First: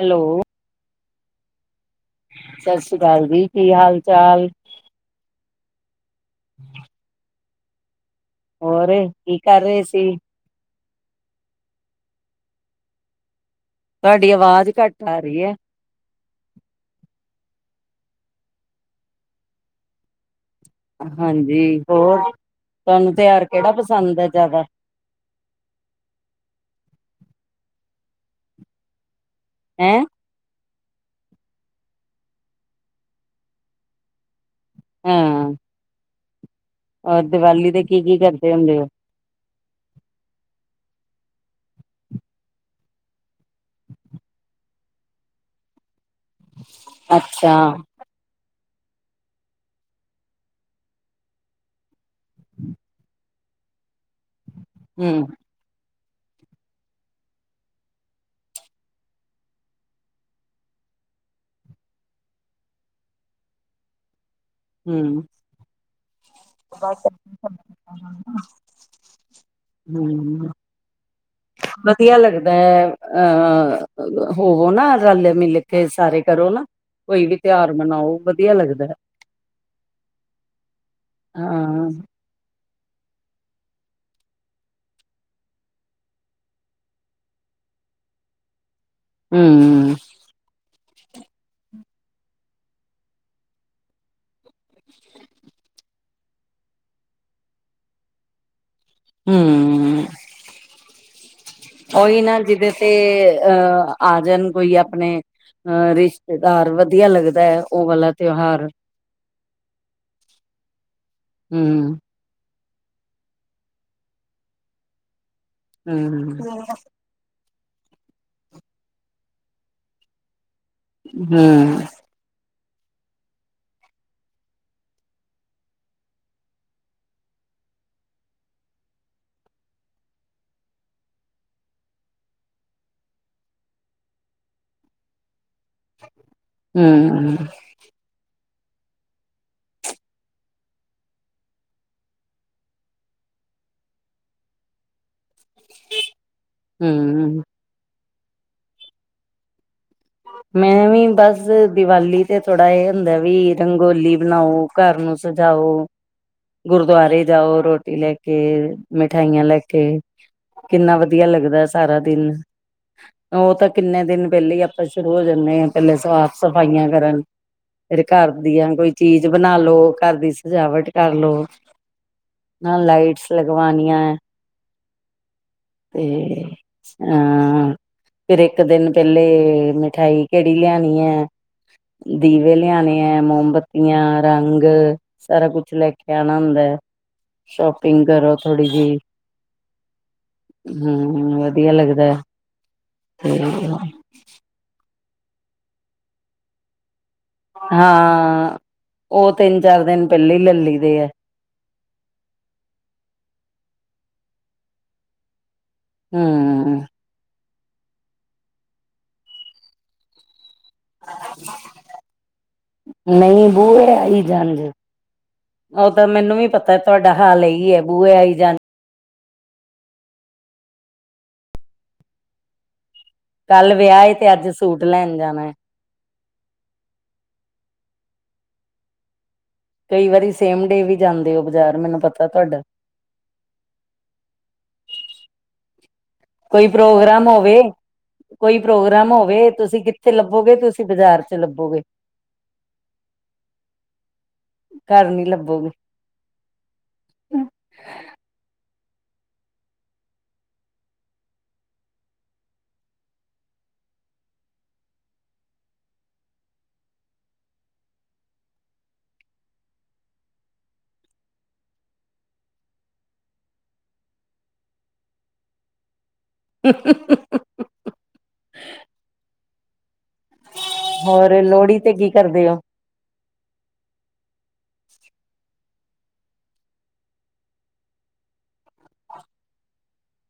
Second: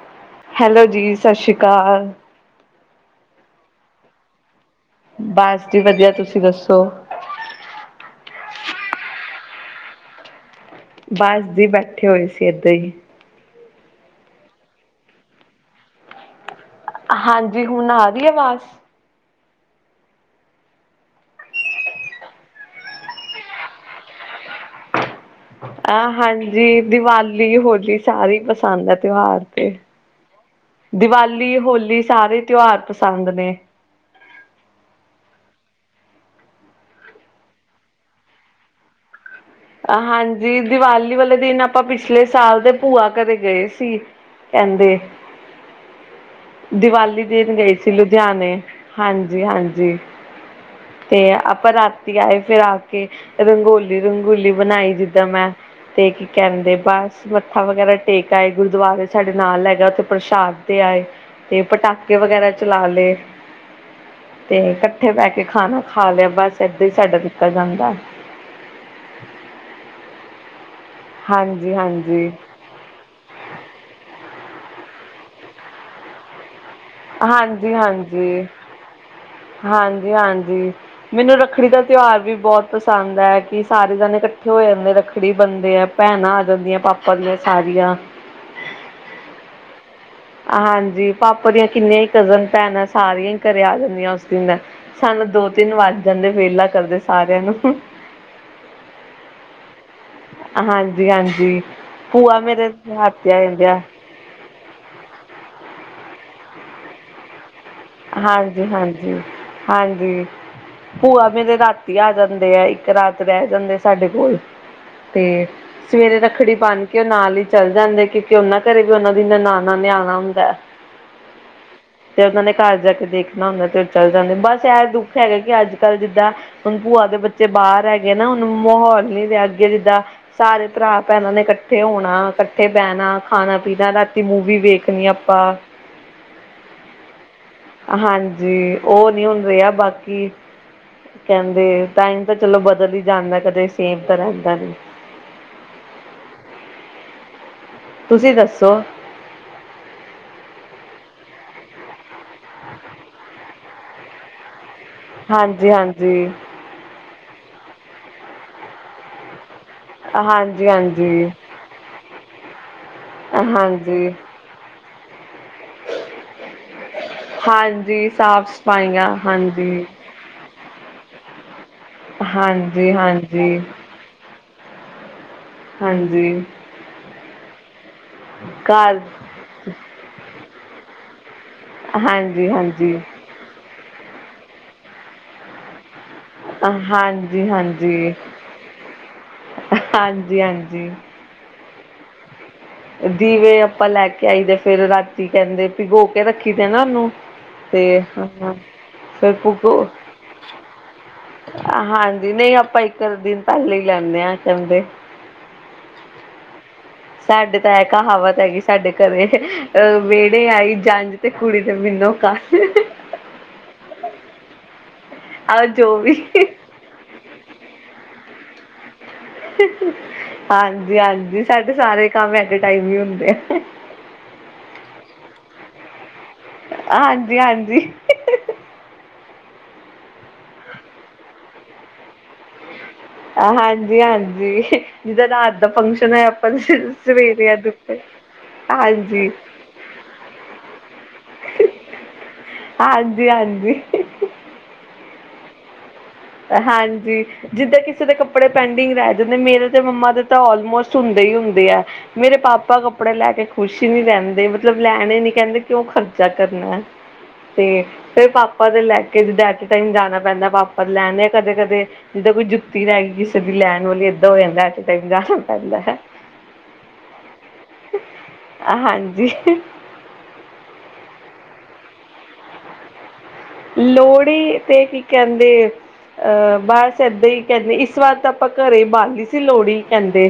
Hello. Hello ਜੀ। ਸਤਿ ਸ਼੍ਰੀ ਅਕਾਲ। ਸਤਿ ਸ਼੍ਰੀ ਅਕਾਲ ਜੀ। ਕੀ ਹਾਲ ਚਾਲ? ਬਸ ਜੀ ਵਧੀਆ। ਤੁਸੀਂ ਦੱਸੋ? ਹੋਰ ਐ ਕੀ ਕਰ ਰਹੇ ਸੀ। ਬੱਸ ਦੀ ਬੈਠੇ ਹੋਏ ਸੀ ਏਦਾਂ ਹੀ ਤੁਹਾਡੀ ਆਵਾਜ਼ ਘੱਟ ਆ ਰਹੀ ਹੈ। ਹਾਂਜੀ ਹੁਣ ਆ ਰਹੀ ਆਵਾਜ਼ ਹਾਂਜੀ, ਹੋਰ ਤੁਹਾਨੂੰ ਤਿਉਹਾਰ ਕਿਹੜਾ ਪਸੰਦ ਹੈ ਜ਼ਿਆਦਾ। ਆਹ ਹਾਂਜੀ ਦੀਵਾਲੀ, ਹੋਲੀ ਸਾਰੇ ਹੀ ਪਸੰਦ ਆ ਤਿਉਹਾਰ ਤੇ ਹੈਂ ਦੀਵਾਲੀ, ਹੋਲੀ, ਸਾਰੇ ਤਿਉਹਾਰ ਪਸੰਦ ਨੇ। ਹਾਂ। ਔਰ ਦੀਵਾਲੀ ਦੇ ਕੀ ਕੀ ਕਰਦੇ ਹੁੰਦੇ ਹੋ? ਹਾਂਜੀ, ਦੀਵਾਲੀ ਵਾਲੇ ਦਿਨ ਆਪਾਂ ਪਿਛਲੇ ਸਾਲ ਦੇ ਭੂਆ ਘਰੇ ਗਏ ਸੀ। ਕਹਿੰਦੇ ਦੀਵਾਲੀ ਦੇਣ ਅੱਛਾ, ਗਏ ਸੀ ਲੁ ਲੁਧਿਆਣੇ ਹਾਂਜੀ, ਹਾਂਜੀ। ਤੇ ਆਪਾਂ ਰਾਤੀ ਆਏ ਫੇਰ ਆ ਕੇ ਰੰਗੋਲੀ- ਰੰਗੂਲੀ ਬਣਾਈ ਹੂੰ ਜਿੱਦਾਂ ਮੈਂ ਤੇ ਕੀ ਕਹਿੰਦੇ ਬਸ ਮੱਥਾ ਵਗੈਰਾ ਟੇਕ ਆਏ ਗੁਰਦੁਆਰੇ ਸਾਡੇ ਨਾਲ ਹੈਗਾ। ਉੱਥੇ ਪ੍ਰਸ਼ਾਦ ਤੇ ਆਏ ਤੇ ਪਟਾਕੇ ਵਗੈਰਾ ਚਲਾ ਲਏ। ਤੇ ਇਕੱਠੇ ਹੂੰ। ਬਹਿ ਕੇ ਖਾਣਾ ਖਾ ਲਿਆ, ਬਸ ਏਦਾਂ ਹੀ ਸਾਡਾ ਨਿਕਲ ਜਾਂਦਾ। ਹ। [unintelligible] ਹਾਂਜੀ ਵਧੀਆ ਹਾਂਜੀ ਲੱਗਦਾ ਏਹ ਹੋਵੋ ਨਾ ਰਲ ਮਿਲ ਕੇ ਸਾਰੇ ਕਰੋ ਨਾ। ਕੋਈ ਵੀ ਤਿਉਹਾਰ ਹਾਂਜੀ, ਮਨਾਓ ਹਾਂਜੀ ਵਧੀਆ ਲੱਗਦਾ, ਹਾਂਜੀ, ਹਾਂਜੀ ਮੈਨੂੰ ਰੱਖੜੀ ਦਾ ਹਾਂ ਤਿਉਹਾਰ ਵੀ ਬਹੁਤ ਪਸੰਦ ਪਸੰਦ ਹੈ, ਕਿ ਸਾਰੇ ਜਾਣੇ ਇਕੱਠੇ ਹੋ ਜਾਂਦੇ ਰੱਖੜੀ ਬਨਦੇ ਐ। ਭੈਣਾਂ ਆ ਜਾਂਦੀਆਂ ਪਾਪਾ ਦੀਆਂ ਸਾਰੀਆਂ ਹੂੰ ਹਾਂਜੀ ਪਾਪਾ ਦੀਆਂ ਕਿੰਨੀਆਂ ਹੀ ਕਜ਼ਨ ਭੈਣਾਂ ਸਾਰੀਆਂ ਹੀ ਘਰੇ ਆ ਜਾਂਦੀਆਂ। ਉਸ ਦਿਨ ਸਾਨੂੰ ਦੋ ਤਿੰਨ ਵੱਜ ਜਾਂਦੇ ਵਿਹਲਾ ਕਰਦੇ ਸਾਰਿਆਂ ਨੂੰ ਹੂੰ ਹਾਂਜੀ, ਹਾਂਜੀ ਉਹੀ ਭੂਆ ਨਾ ਮੇਰੇ ਜਿਹਦੇ ਤੇ ਰਾਤੀ ਆ ਜਾਂਦੇ ਆ। ਅਹ ਆ ਜਾਣ ਕੋਈ ਆਪਣੇ ਅ ਰਿਸ਼ਤੇਦਾਰ ਵਧੀਆ ਲੱਗਦਾ ਹੈ। ਉਹ ਵਾਲਾ ਤਿਉਹਾਰ ਹਾਂਜੀ, ਹਾਂਜੀ, ਹਾਂਜੀ ਭੂਆ ਮੇਰੇ ਹਮ ਰਾਤੀ ਆ ਜਾਂਦੇ ਆ। ਇਕ ਰਾਤ ਰਹਿ ਜਾਂਦੇ ਸਾਡੇ ਕੋਲ ਤੇ ਸਵੇਰੇ ਹਮ ਰੱਖੜੀ ਬੰਨ ਕੇ ਨਾਲ ਹੀ ਚੱਲ ਜਾਂਦੇ। ਕਿਉਂਕਿ ਉਹਨਾਂ ਘਰੇ ਵੀ ਉਹਨਾਂ ਦੀਆ ਨਨਾਨਾ ਨੇ ਆਣਾ ਹੁੰਦਾ। ਹੂੰ ਤੇ ਉਹਨਾਂ ਨੇ ਘਰ ਜਾ ਕੇ ਦੇਖਣਾ ਹੁੰਦਾ ਤੇ ਉਹ ਚੱਲ ਜਾਂਦੇ। ਬਸ ਇਹ ਦੁੱਖ ਹੈਗਾ ਕਿ ਅੱਜ ਕੱਲ ਜਿੱਦਾਂ ਹੁਣ ਭੂਆ ਦੇ ਬੱਚੇ ਬਾਹਰ ਹੈਗੇ ਨਾ ਹੁਨ ਮਾਹੌਲ ਨੀ ਰਿਹਾ ਅੱਗੇ ਜਿੱਦਾਂ ਸਾਰੇ ਭਰਾ ਭੈਣਾਂ ਨੇ ਇਕੱਠੇ ਹੋਣਾ ਇਕੱਠੇ ਬਹਿਣਾ ਖਾਣਾ ਪੀਣਾ ਰਾਤੀ ਮੂਵੀ ਵੇਖਣੀ ਆਪਾਂ ਹੂੰ ਹਾਂਜੀ, ਉਹ ਨਈ ਹੁਣ ਰਿਹਾ ਬਾਕੀ ਕਹਿੰਦੇ ਟਾਈਮ ਤਾਂ ਚਲੋ ਬਦਲ ਹੀ ਜਾਂਦਾ ਕਦੇ ਸੇਮ ਤਾਂ ਰਹਿੰਦਾ ਨੀ। ਹੂੰ ਤੁਸੀਂ ਦੱਸੋ? ਮੈਂ ਵੀ ਬਸ ਦੀਵਾਲੀ ਤੇ ਥੋੜਾ ਇਹ ਹੁੰਦਾ ਵੀ ਰੰਗੋਲੀ ਬਣਾਉ ਘਰ ਨੂੰ ਹਾਂਜੀ ਸਜਾਓ, ਹਾਂਜੀ ਗੁਰਦੁਆਰੇ ਜਾਓ, ਰੋਟੀ ਲੈਕੇ, ਮਿਠਾਈਆਂ ਲੈਕੇ। ਕੇ ਹਾਂਜੀ ਕਿੰਨਾ ਵਧੀਆ ਹਾਂਜੀ ਲੱਗਦਾ ਸਾਰਾ ਦਿਨ। ਔਹ ਤਾਂ ਕਿੰਨੇ ਹਾਂਜੀ ਦਿਨ ਪਹਿਲੇ ਹੀ ਆਪਾਂ ਸ਼ੁਰੂ ਹੋ ਜਾਂਦੇ ਹਾਂ ਪਹਿਲੇ ਸਾਫ਼ ਸਫ਼ਾਈਆਂ ਕਰਨ ਫੇਰ ਹਾਂਜੀ ਘਰ ਸਾਫ਼ ਦੀਆਂ, ਕੋਈ ਸਫਾਈਆਂ ਚੀਜ਼ ਬਣਾ ਲੋ, ਹਾਂਜੀ ਘਰ ਦੀ ਸਜਾਵਟ ਕਰਲੋ ਨਾ ਹਾਂਜੀ ਲਾਈਟਸ ਹਾਂਜੀ ਲਗਵਾਣੀਆਂ ਐ ਤੇ ਹਾਂਜੀ ਹਾਂ, ਫੇਰ ਇੱਕ ਦਿਨ ਘਰ ਪਹਿਲੇ ਮਿਠਾਈ ਕੇੜੀ ਲਿਆਣੀ ਹੈ, ਹਾਂਜੀ ਦੀਵੇ ਹਾਂਜੀ ਲਿਆਣੇ ਹੈ, ਮੋਮਬੱਤ ਤੀਆਂ, ਰੰਗ ਸਾਰਾ ਕੁਛ ਲੈ ਕੇ ਜਾਣਾ ਹੁੰਦੈ, ਹਾਂਜੀ ਸ਼ੋਪਿੰਗ ਹਾਂਜੀ ਕਰੋ ਥੋੜੀ ਜਿਹੀ ਹਾਂਜੀ ਹਾਂਜੀ ਹਮ ਵਧੀਆ ਲੱਗਦਾ ਤੇ ਦੀਵੇ ਆਪਾਂ ਲੈ ਕੇ ਆਈ ਦੇ ਫਿਰ ਰਾਤੀ ਕਹਿੰਦੇ ਭਿਗੋ ਕੇ ਰੱਖੀ ਦੇ ਨਾ ਉਹਨੂੰ ਹਾਂ ਉਹ ਫਿਰ ਤਿੰਨ ਭੁਗੋ ਚਾਰ ਦਿਨ ਪੈਲੇ ਹੀ ਲੈਲੀ ਦੇ ਆ ਹਾਂਜੀ ਨਹੀਂ ਆਪਾਂ ਇੱਕ ਦਿਨ ਪੈਲੇ ਹੀ ਲੈਂਦੇ ਹਾਂ ਕਹਿੰਦੇ ਹਮਮ ਸਾਡੇ ਤਾਂ ਐ ਕਹਾਵਤ ਹੈਗੀ ਸਾਡੇ ਘਰੇ ਅਹ ਵਿਹੜੇ ਆਈ ਜੰਜ ਤੇ ਕੁੜੀ ਦੇ ਵਿਨੋ ਕੰਨ ਨਹੀਂ ਬੂਏ ਆਈ ਜੰਜ ਆਹ ਉਹ ਜੋ ਤਾਂ ਮੈਨੂੰ ਵੀ ਪਤਾ ਤੁਹਾਡਾ ਹਾਲ ਇ ਹੀ ਹੈ ਬੂਹੇ ਆਈ ਜਾਂ ਹਾਂਜੀ ਹਾਂਜੀ ਸਾਡੇ ਸਾਰੇ ਕੰਮ ਐਟ ਏ ਟਾਈਮ ਹੀ ਹੁੰਦੇ ਆ ਕੱਲ ਵਿਆਹ ਤੇ ਅੱਜ ਸੂਟ ਲੈਣ ਜਾਣਾ ਹੈ ਹਾਂਜੀ ਹਾਂਜੀ ਕਈ ਵਾਰੀ ਸੇਮ ਡੇ ਵੀ ਜਾਂਦੇ ਹੋ ਬਜ਼ਾਰ ਮੈਨੂੰ ਪਤਾ ਤੁਹਾਡਾ ਹਾਂਜੀ ਹਾਂਜੀ ਜਿਦਾ ਰਾਤ ਦਾ ਫੰਕਸ਼ਨ ਹੈਆ ਆਪਾਂ ਕੋਈ ਪ੍ਰੋਗਰਾਮ ਸਵੇਰੇ ਅ ਹੋਵੇ ਦੇ ਉੱਤੇ ਕੋਈ ਪ੍ਰੋਗਰਾਮ ਹੋਵੇ ਤੁਸੀਂ ਕਿੱਥੇ ਲੱਭੋਗੇ ਤੁਸੀਂ ਬਾਜ਼ਾਰ ਚ ਲੱਭੋਗੇ ਹਾਂਜੀ ਹਾਂਜੀ ਘਰ ਨੀ ਲੱਭੋਗੇ ਹਾਂਜੀ ਜਿੱਦਾਂ ਕਿਸੇ ਦੇ ਕੱਪੜੇ ਪੈਂਡਿੰਗ ਰੈ ਜਾਂਦੇ ਮੇਰੇ ਤੇ ਮੰਮਾ ਦੇ ਤਾਂ ਆਲਮੋਸਟ ਹੁੰਦੇ ਹੀ ਹੁੰਦੇ ਆ ਮੇਰੇ ਪਾਪਾ ਕੱਪੜੇ ਲੈ ਕੇ ਖੁਸ਼ ਹੀ ਨੀ ਰਹਿੰਦੇ ਮਤਲਬ ਲੈਣੇ ਨੀ ਕਹਿੰਦੇ ਕਿਉਂ ਖਰਚਾ ਕਰਨਾ ਤੇ ਫੇਰ ਪਾਪਾ ਦੇ ਲੈ ਕੇ ਜ ਐਟੇ ਟਾਈਮ ਜਾਣਾ ਪੈਂਦਾ ਪਾਪਾ ਲੈਣ ਆ ਕਦੇ ਕਦੇ ਜਿੱਦਾਂ ਕੋਈ ਜੁੱਤੀ ਰੈਣ ਗਈ ਕਿਸੇ ਦੀ ਲੈਣ ਵਾਲੀ ਏਦਾਂ ਹੋ ਜਾਂਦਾ ਐਟ ਏ ਟਾਈਮ ਜਾਣਾ ਪੈਂਦਾ ਹੈ ਹਾਂਜੀ ਹੋਰ ਲੋਹੜੀ ਤੇ ਕੀ ਕਰਦੇ ਹੋ? ਲੋਹੜੀ ਤੇ ਕੀ ਕੈਂਦੇ ਅਹ ਬਸ ਐਦਾਂ ਹੀ ਕਹਿੰਦੇ ਇਸ ਵਾਰ ਤਾ ਆਪਾਂ ਘਰੇ ਬਾਲਨੀ ਸੀ ਲੋਹੜੀ ਕਹਿੰਦੇ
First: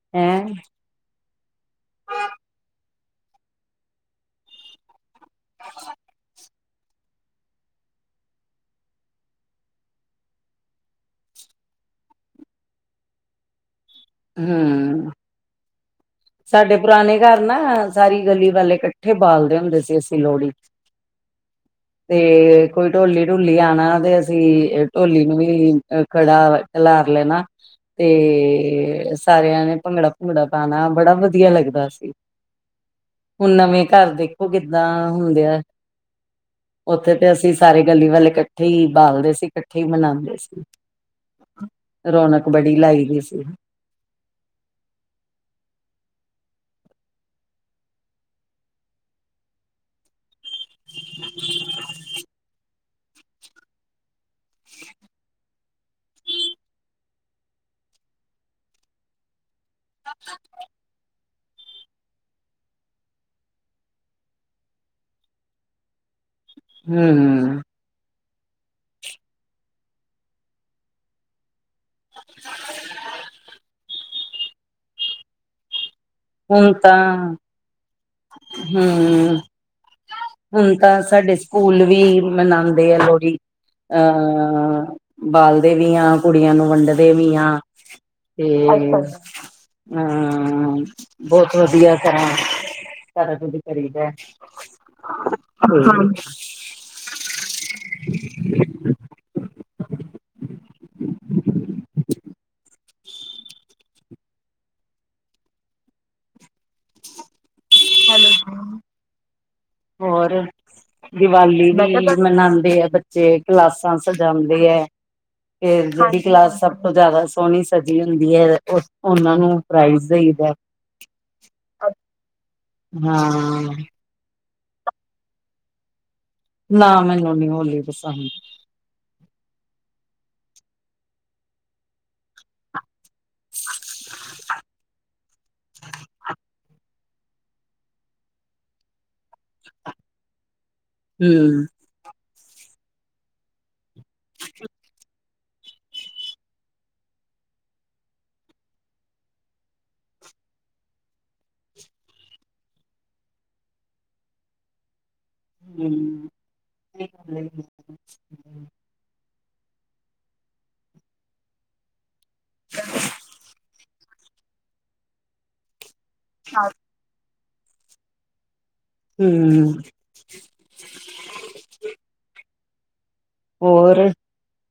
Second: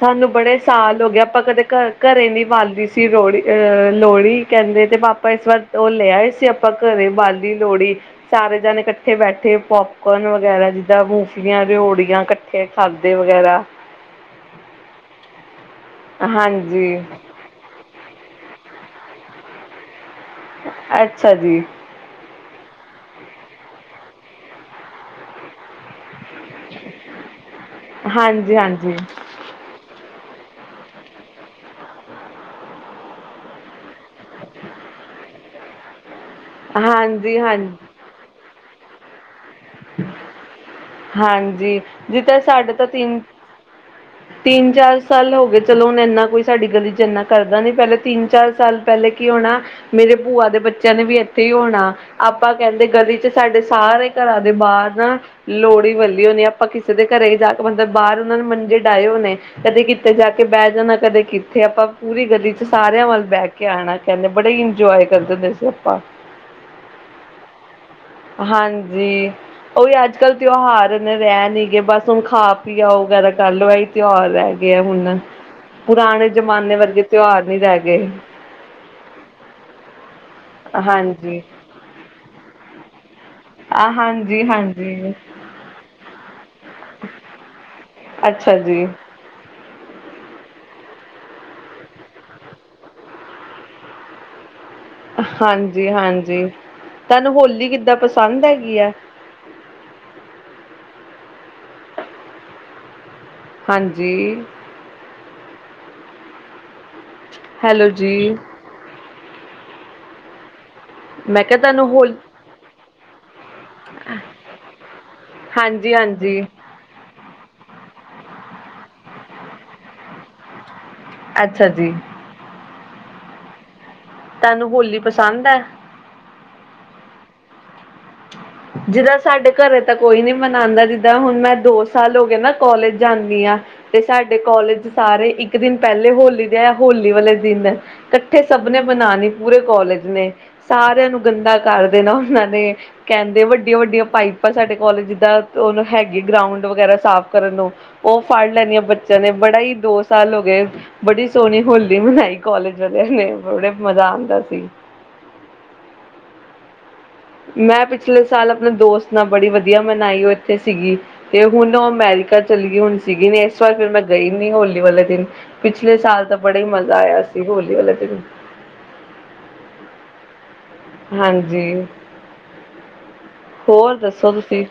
ਸਾਨੂੰ ਹੈਂ ਬੜੇ ਸਾਲ ਹੋ ਗਿਆ ਆਪਾ ਕਦੇ ਘਰ ਘਰੇ ਨੀ ਬਾਲਦੀ ਸੀ ਲੋਹੜੀ ਅਹ ਲੋਹੜੀ ਕਹਿੰਦੇ ਤੇ ਪਾਪਾ ਇਸ ਵਾਰ ਉਹ ਲੈ ਆ ਏ ਸੀ ਆਪਾਂ ਘਰੇ ਬਾਲੀ ਲੋੜੀ ਸਾਰੇ ਜਾਣੇ ਇਕੱਠੇ ਬੈਠੇ ਪੋਪਕੋਰਨ ਵਗੈਰਾ ਜਿੱਦਾਂ ਮੂਫੀਆਂ ਰੇਓੜੀਆਂ ਖਾਧੇ ਵਗੈਰਾ ਹੁੰ ਸਾਡੇ ਹਾਂਜੀ ਪੁਰਾਣੇ ਘਰ ਨਾ ਸਾਰੀ ਗਲੀ ਵਾਲੇ ਇਕੱਠੇ ਬਾਲਦੇ ਹੁੰਦੇ ਸੀ ਅਸੀਂ ਲੋਹੜੀ ਅੱਛਾ ਜੀ ਤੇ ਕੋਈ ਢੋਲੀ ਢੂਲੀ ਆਣਾ ਤੇ ਅਸੀਂ ਢੋਲੀ ਨੂੰ ਵੀ ਅ ਖੜਾ ਖਲਾਰ ਲੈ ਨਾ ਤੇ ਹਾਂਜੀ ਹਾਂਜੀ ਸਾਰਿਆਂ ਨੇ ਭੰਗੜਾ ਭੁੰਗੜਾ ਪਾਣਾ ਬੜਾ ਵਧੀਆ ਲੱਗਦਾ ਸੀ ਹੁਣ ਨਵੇਂ ਘਰ ਦੇਖੋ ਕਿੱਦਾਂ ਹੁੰਦੇ ਆ ਉੱਥੇ ਤੇ ਹਾਂਜੀ ਅਸੀਂ ਹਾਂ ਸਾਰੇ ਗਲੀ ਵਾਲੇ ਇਕੱਠੇ ਹੀ ਬਾਲਦੇ ਸੀ ਇਕੱਠੇ ਮਨਾਂਦੇ ਸੀ ਹਾਂਜੀ ਜਿੱਦਾਂ ਰੌਣਕ ਸਾਡੇ ਬੜੀ ਤਾਂ ਲਾਈ ਦੀਈ ਤਿੰਨ ਸੀ ਤਿੰਨ ਚਾਰ ਸਾਲ ਹੋ ਗਏ ਚਲੋ ਹੁਣ ਇੰਨਾ ਕੋਈ ਸਾਡੀ ਗਲੀ ਚ ਇੰਨਾ ਕਰਦਾ ਨੀ ਪੈਲੇ ਤਿੰਨ ਚਾਰ ਸਾਲ ਪੈਲੇ ਕੀ ਹੋਣਾ ਮੇਰੇ ਭੂਆ ਦੇ ਬੱਚੇਆਂ ਨੇ ਵੀ ਏਥੇ ਈ ਹੋਣਾ, ਆਪਾਂ ਕੈਂਦੇ ਗਲੀ ਚ ਸਾਡੇ ਸਾਰੇ ਘਰਾਂ ਦੇ ਬਾਰ ਨਾ ਲੋੜੀ ਵਲੀ ਹੋਣੀ ਆਪਾਂ ਕੀਸੇ ਦੇ ਘਰੇ ਈ ਜਾ ਕੇ ਮਲ ਬਾਰ ਓਨਾਂ ਨੂੰ ਮੰਜੇ ਡਾਏ ਹੋਣੇ ਨੇ ਕਦੇ ਕੀਤੇ ਜਾ ਕੇ ਬੈ ਜਾਣਾ ਕਦੇ ਕੀਥੇ ਆਪਾਂ ਪੂਰੀ ਗਲੀ ਚ ਸਾਰੇਆਂ ਵੱਲ ਬੈ ਕੇ ਆਣਾ ਕੈਂਦੇ ਬੜੇ ਈ ਈਜੌਏ ਕਰਦੇ ਹੁੰਦੇ ਸੀ ਆਪਾਂ। ਹੂੰ। ਹਾਂਜੀ ਓਈ ਅੱਜ-ਕੱਲ ਤੇਓਹਾਰ ਨੇ ਰੈ ਨੀ ਗਏ ਬਸ ਹੁਣ ਖਾ-ਪੀ ਆਓ ਵਗੈਰਾ ਕਰ ਲਓ ਐਈ ਤੇਓਹਾਰ ਰੈ ਗੇ ਹੁਨ ਪੁਰਾਣੇ ਜਮਾਨੇ ਵਰਗੇ ਤੇਓਹਾਰ ਨੀ ਰੈ ਗੇ ਹੂੰ ਹੁਤਾਂ ਸਾਡੇ ਹਾਂਜੀ ਸਕੂਲ ਵੀ ਮਨਾਂਦੇ ਆ ਲੋੜੀ, ਆ ਜੀ ਹਾਂਜੀ ਬਾਲਦੇ ਵੀ ਆ ਕੁੜੀਆਂ ਨੂੰ ਵੰਡਦੇ ਵੀ ਆ, ਅੱਛਾ ਤੇ ਜੀ ਆ, ਬੌਤ ਵਦੀਆ ਕਰਾ ਸਾਰਾ ਕੁਜ ਕਰੀਦੈ ਹਾਂਜੀ-ਹਾਂਜੀ ਧਾਨੂੰ ਹੋਲੀ ਕੀਦਾਂ ਪਸੰਦ ਹੈਗੀ ਆ? ਹਾਂਜੀ। ਹੈਲੋ ਜੀ। ਹੋਰ, ਮੈਂ ਕਿਹਾ ਦੀਵਾਲੀ ਤੁਹਾਨੂੰ ਵੀ ਹੋਲ ਮਨਾਂਦੇ ਆ ਬਚ ਚੇ ਕਲਾਸਾਂ ਸਜਾਂਦੇ ਐ, ਫੇਰ ਹਾਂਜੀ ਜੇਡੀ ਹਾਂਜੀ ਕਲਾਸ ਸਭ ਤੋਂ ਜਾਦਾ ਸੋਹਣੀ ਸਜੀ ਹੁੰਦੀ ਐ ਓਨਾਂ ਨੂੰ ਪ੍ਰਾਈਜ਼ ਦੇਈਦਾ। ਅੱਛਾ ਜੀ। ਹਾਂ ਤਾਨੂੰ ਹੋਲੀ ਪਸੰਦ ਐ? ਨਾ ਮੈਨੂੰ ਨੀ ਹੋਲੀ ਪਸੰਦ ਜੀਦਾਂ ਸਾਡੇ ਘਰੇ ਤਾਂ ਕੋਈ ਨੀ ਮਨਾਂਦਾ ਜੀਦਾਂ ਹੁਣ ਮੈਂ ਦੋ ਸਾਲ ਹੋ ਗੇ ਨਾ ਕੋਲਜ ਜਾਂਨੀ ਆ ਤੇ ਸਾਡੇ ਕੋਲਜ ਸਾਰੇ ਏਕ ਦੇਨ ਪੈਲੇ ਹੋਲੀ ਦੇ ਜਾ ਹੋਲੀ ਵਾਲੇ ਦੇਨ ਕੱਠੇ ਸਭ ਨੇ ਮਨਾਣੀ ਪੂਰੇ ਕੋਲਜ ਨੇ ਸਾਰੇਆਂ ਨੂੰ ਗੰਦਾ ਹਮ ਕਰ ਦੇਣਾ ਓਨਾਂ ਨੇ ਕੈਂਦੇ ਵੱਡੀਆਂ-ਵੱਡੀਆਂ ਪਾਈਪਾਂ ਸਾਡੇ ਕੌਲਜ ਜੀਦਾਂ ਓਨੂੰ ਹੈਗੀ ਗਰਾਊਂਡ ਵਗੈਰਾ ਸਾਫ਼ ਕਰਨ ਨੂੰ ਓਫੜ ਲੈਣੀਆਂ ਬੱਚੇਆਂ ਨੇ ਬੜਾ ਈ ਦੋ ਸਾਲ ਹੋ ਗੇ ਬੜੀ ਸੋਣੀ ਹੋਲੀ ਮਨਾਈ ਕੌਲਜ ਵਾਲੇਆਂ ਨੇ ਬੜੇ ਮਜ਼ਾ ਆਦਾ ਸੀ। ਹੂੰ ਮੈਂ ਪੀਛਲੇ ਸਾਲ ਆਪਣੇ ਦੋਸਤ ਨਾਲ ਬੜੀ ਵਦੀਆ ਮਨਾਈ ਓ ਏਥੇ ਸੀਗੀ, ਤੇ ਹੁਣ ਓ ਅਮੈਰਕ ਕਾ ਚਲੀ ਗਈ ਹੁਣ ਸੀਗੀ ਨ ਏਸ ਵਾਰ ਫੇਰ ਮੈਂ ਗਈ ਨੀ ਹੋਲੀ ਵਾਲੇ ਦੇਨ ਪੀਛਲੇ ਸਾਲ ਤਾਂ ਬੜਾ ਈ ਮਜ਼ਾ ਆਏਆ ਸੀ ਹੋਲੀ ਵਾਲੇ ਦੇਨ ਹੂੰ ਹਾਂਜੀ, ਹੋਰ ਦੱਸੋ ਤੁਸੀਂ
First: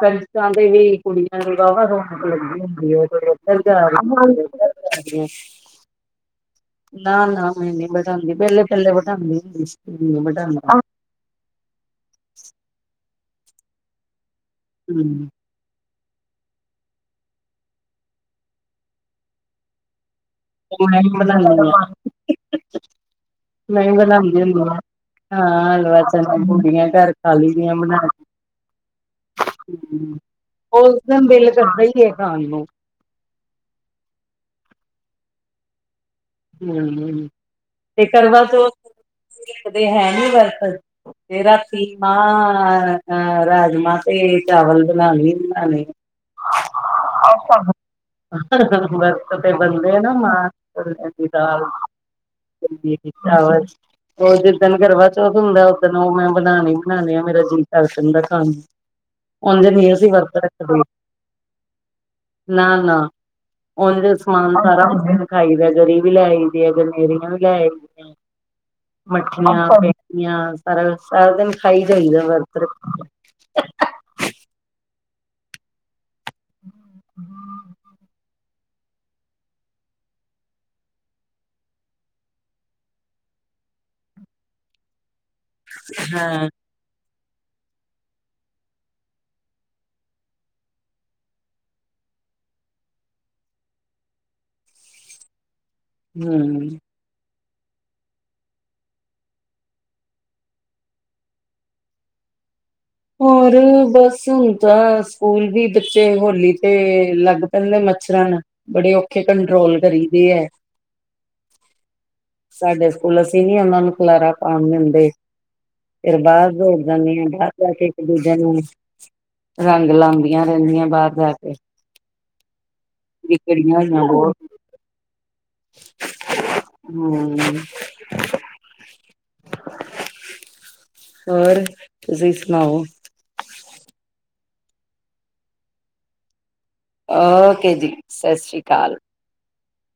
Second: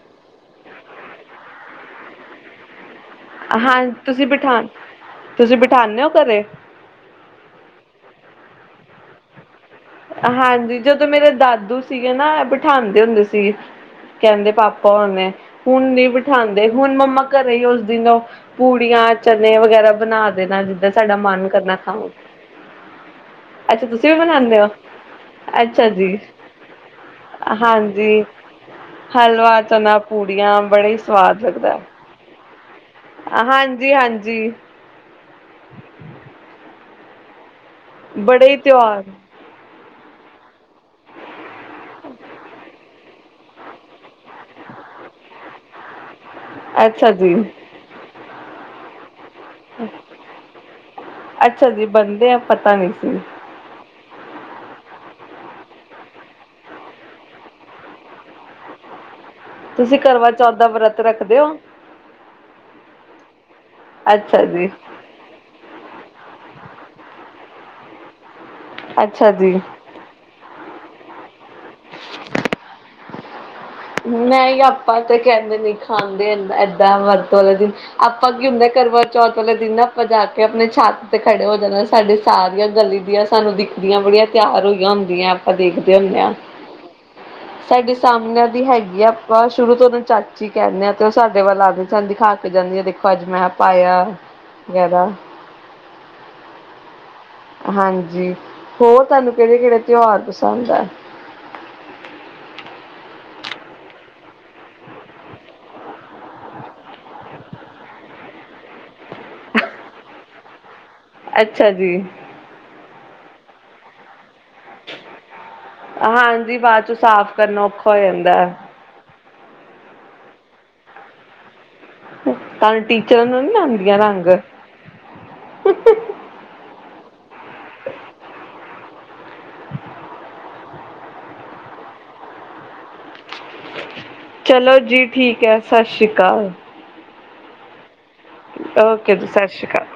ਕੰਜਕਾਂ ਤੇ ਵੀ ਕੁੜੀਆਂ ਨੂੰ ਵਾਵਾ ਰੌਣਕ ਲੱਗੀ ਹੁੰਦੀ ਔ ਵੇਲੇ ਹਾਂ ਤੁਸੀਂ ਬਿਠਾਨ ਤੁਸੀਂ ਬਿਠਾਨੇ ਹੋ ਘਰੇ [unintelligible] ਨਾ-ਨਾ ਮੈਂ ਨੀ ਬੇਠਾਂਦੀ ਪੈਲੇ-ਪੈਲੇ ਬੇਠਾਂਦੀ ਹੁੰਦੀ ਸੀ ਹੁਣ ਬਿਠਾਂਦੀ ਹਾਂਜੀ ਜਦੋਂ ਮੇਰੇ ਦਾਦੂ ਸੀਗੇ ਨਾ ਬੇਠਾਦੇ ਹੁੰਦੇ ਸੀਗੇ, ਕੈਂਦੇ ਪਾ ਹੂੰ ਭਵਾਨੇ ਹੁਣ ਨਈ ਬੀਠਾਂਦੇ ਹੁਣ ਮੰਮਾ ਘਰੇ ਈ ਓਸ ਦਿਨ ਪੂੜੀਆਂ ਚਨੇ ਵਗੈਰਾ ਬਣਾ ਨਾਲ ਜੀਦਾਂ ਮੈਂ ਸਾਡਾ ਵੀ ਮਨ ਬਣਾਨੀ ਕਰਨਾ ਆ ਖਾਓ, ਮੈਂ ਅੱਛਾ ਤੁਸੀਂ ਵੀ ਬਣਾਉਂਦੀ ਬਣਾਨੇ ਓ? ਹੁੰਦੀ ਆ ਹਾਂ ਹਲਵਾ, ਚਨਾ, ਪੂਰੀਆਂ ਘਰ ਖਾ ਲਈ ਦੀਆਂ ਬਣਾ ਹਾਂਜੀ ਕੇ। ਹਲਵਾ, ਚਨਾ, ਹੂੰ ਪੂਰੀਆਂ ਬੜਾ ਉਸ ਈ ਦਿਨ ਸਵਾਦ ਦਿਲ ਲਗਦੈ। ਕਰਦਾ ਹੀ ਹੈ ਖਾਣ ਨੂੰ ਹਾਂਜੀ ਹਾਂਜੀ। ਹੂੰ, ਤੇ ਬੜੇ ਹੀ ਕਰਵਾਚੌਥ ਤਿਉਹਾਰ ਤੇ ਰੱਖਦੇ ਹੈ ਨੀ ਵਰਤ। ਤੇ ਰਾਤੀ ਮ-ਰਾਜਮਾਂ ਤੇ ਚਾਵਲ ਬਨਾਲੇ ਅੱਛਾ ਜੀ [unintelligible] [inaudible] ਤੇ ਬਣਦੇ ਆ ਨਾ ਮਾਹ ਛੋਲੇ। ਅੱਛਾ ਜੀ ਬਣਦੇ ਆ ਪਤਾ ਨੀ ਸੀ। ਹੋਰ, ਔਰ ਜਿੱਦਣ ਕਰਵਾ ਚੌਥ ਹੁੰਦਾ ਓਦਨ ਓ ਮੈਂ ਬਣਾਣੇ ਈ ਬਨਾਣੇ ਆ ਮੇਰਾ ਜੀਅ ਕਰ ਜਾਂਦਾ ਖਾਣ ਨੂੰ। ਉੰਝ ਨੀ ਤੁਸੀਂ ਅਸੀਂ ਵਰਤ ਕਰਵਾਚੌਥ ਦਾ ਰੱਖਦੇ ਵਰਤ ਰੱਖਦੇ ਓ? ਨਾ ਨਾ ਉਹਦੇ ਅੱਛਾ ਸਮਾਨ ਜੀ ਸਾਰਾ [unintelligible] ਖਾਈ ਦਾ ਗਰੀ ਵੀ ਲੈ ਆਈ ਦੀ ਗਨੇਰੀਆਂ ਵੀ ਲੈ ਆਈ ਦੀਆਂ ਅੱਛਾ ਜੀ ਮੱਠੀਆਂ ਸਾਰਾ ਸਾਰਾ ਦਿਨ ਖਾਈ ਜਾਈਦਾ ਵਰਤ ਰੱਖੋ ਨਈ, ਆਪਾਂ ਤੇ ਕਹਿੰਦੇ ਨੀ ਖਾਂਦੇ ਏ ਏ ਤਾਂ ਵਰਤ ਵਾਲਾ ਦਿਨ ਆਪਾਂ ਕੀ ਹੁੰਦਾ ਕਰਵਾ ਚੌਥ ਵਾਲੇ ਦਿਨ ਨਾ ਆਪਾਂ ਜਾ ਕੇ ਆਪਣੇ ਛੱਤ ਤੇ ਖੜੇ ਹੋ ਜਾਣਾ ਸਾਡੀ ਸਾਰੀਆਂ ਗਲੀ ਦੀਆਂ ਸਾਨੂੰ ਦਿਖਦੀਆਂ ਬੜੀਆਂ ਤਿਆਰ ਹੋਈਆਂ ਹੁੰਦੀਆਂ। ਆਪਾਂ ਦੇਖਦੇ ਹੁੰਨੇ ਆ ਹਾਂ ਸਾਡੇ ਸਾਹਮਣੇ ਦੀ ਹੈਗੀ ਆ ਸ਼ੁਰੂ ਤੋਂ ਉਹਨੂੰ ਚਾਚੀ ਕਹਿਣੇ ਆ ਤੇ ਓ ਸਾਡੇ ਵੱਲ ਆਕੇ ਸਾਨੂੰ ਦਿਖਾ ਕੇ ਜਾਂਦੀ ਆ ਦੇਖੋ ਅੱਜ ਮੈਂ ਪਾਇਆ [unintelligible] ਹੂੰ। ਹਾਂਜੀ, ਹੋਰ ਤੁਹਾਨੂੰ ਕਿਹੜੇ ਕਿਹੜੇ ਤਿਉਹਾਰ ਪਸੰਦ ਆ। ਹੋਰ ਬਸ ਹੁਨ ਤਾਂ ਸਕੂਲ ਵੀ ਬੱਚੇ ਹੋਲੀ ਤੇ ਲੱਗ ਪੈਂਦੇ ਮੱਛਰਨ ਬੜੇ ਔਖੇ ਕੰਟਰੋਲ ਕਰੀਦੇ ਐ। ਅੱਛਾ ਜੀ। ਸਾਡੇ ਸਕੂਲ ਅਸੀਂ ਨੀ ਉਹਨਾਂ ਨੂੰ ਖਲਾਰਾ ਪਾਉਣ ਦਿੰਦੇ ਫਿਰ ਬਾਹਰ ਹਾਂਜੀ ਦੌੜ ਬਾਅਦ ਚੋਂ ਜਾਂਦੇ ਆ ਸਾਫ਼ ਬਾਹਰ ਕਰਨਾ ਜਾ ਕੇ ਔਖਾ ਹੋ ਇੱਕ ਦੂਜੇ ਜਾਂਦਾ ਹੈ ਨੂੰ ਰੰਗ ਲਾਂਦੀਆਂ ਰਹਿੰਦੀਆਂ ਬਾਹਰ ਜਾ ਕੇ। ਤੁਹਾਨੂੰ ਟੀਚਰਾਂ ਨੂੰ ਨੀ ਵਿਗੜੀਆਂ ਲਾਂਦੀਆਂ ਹੋਈਆਂ ਰੰਗ। ਬਹੁਤ [inaudible] ਹੂੰ। ਹੋਰ ਤੁਸੀਂ ਸੁਣਾਓ? ਚਲੋ ਜੀ ਠੀਕ ਐ ਸਤਿ ਸ਼੍ਰੀ ਕਾਲ। ਓਕੇ ਜੀ। ਸਤਿ ਸ੍ਰੀ ਅਕਾਲ ਓਕੇ ਜੀ ਸ਼ਾਸੀ ਸ਼੍ਰੀ ਕਾਲ।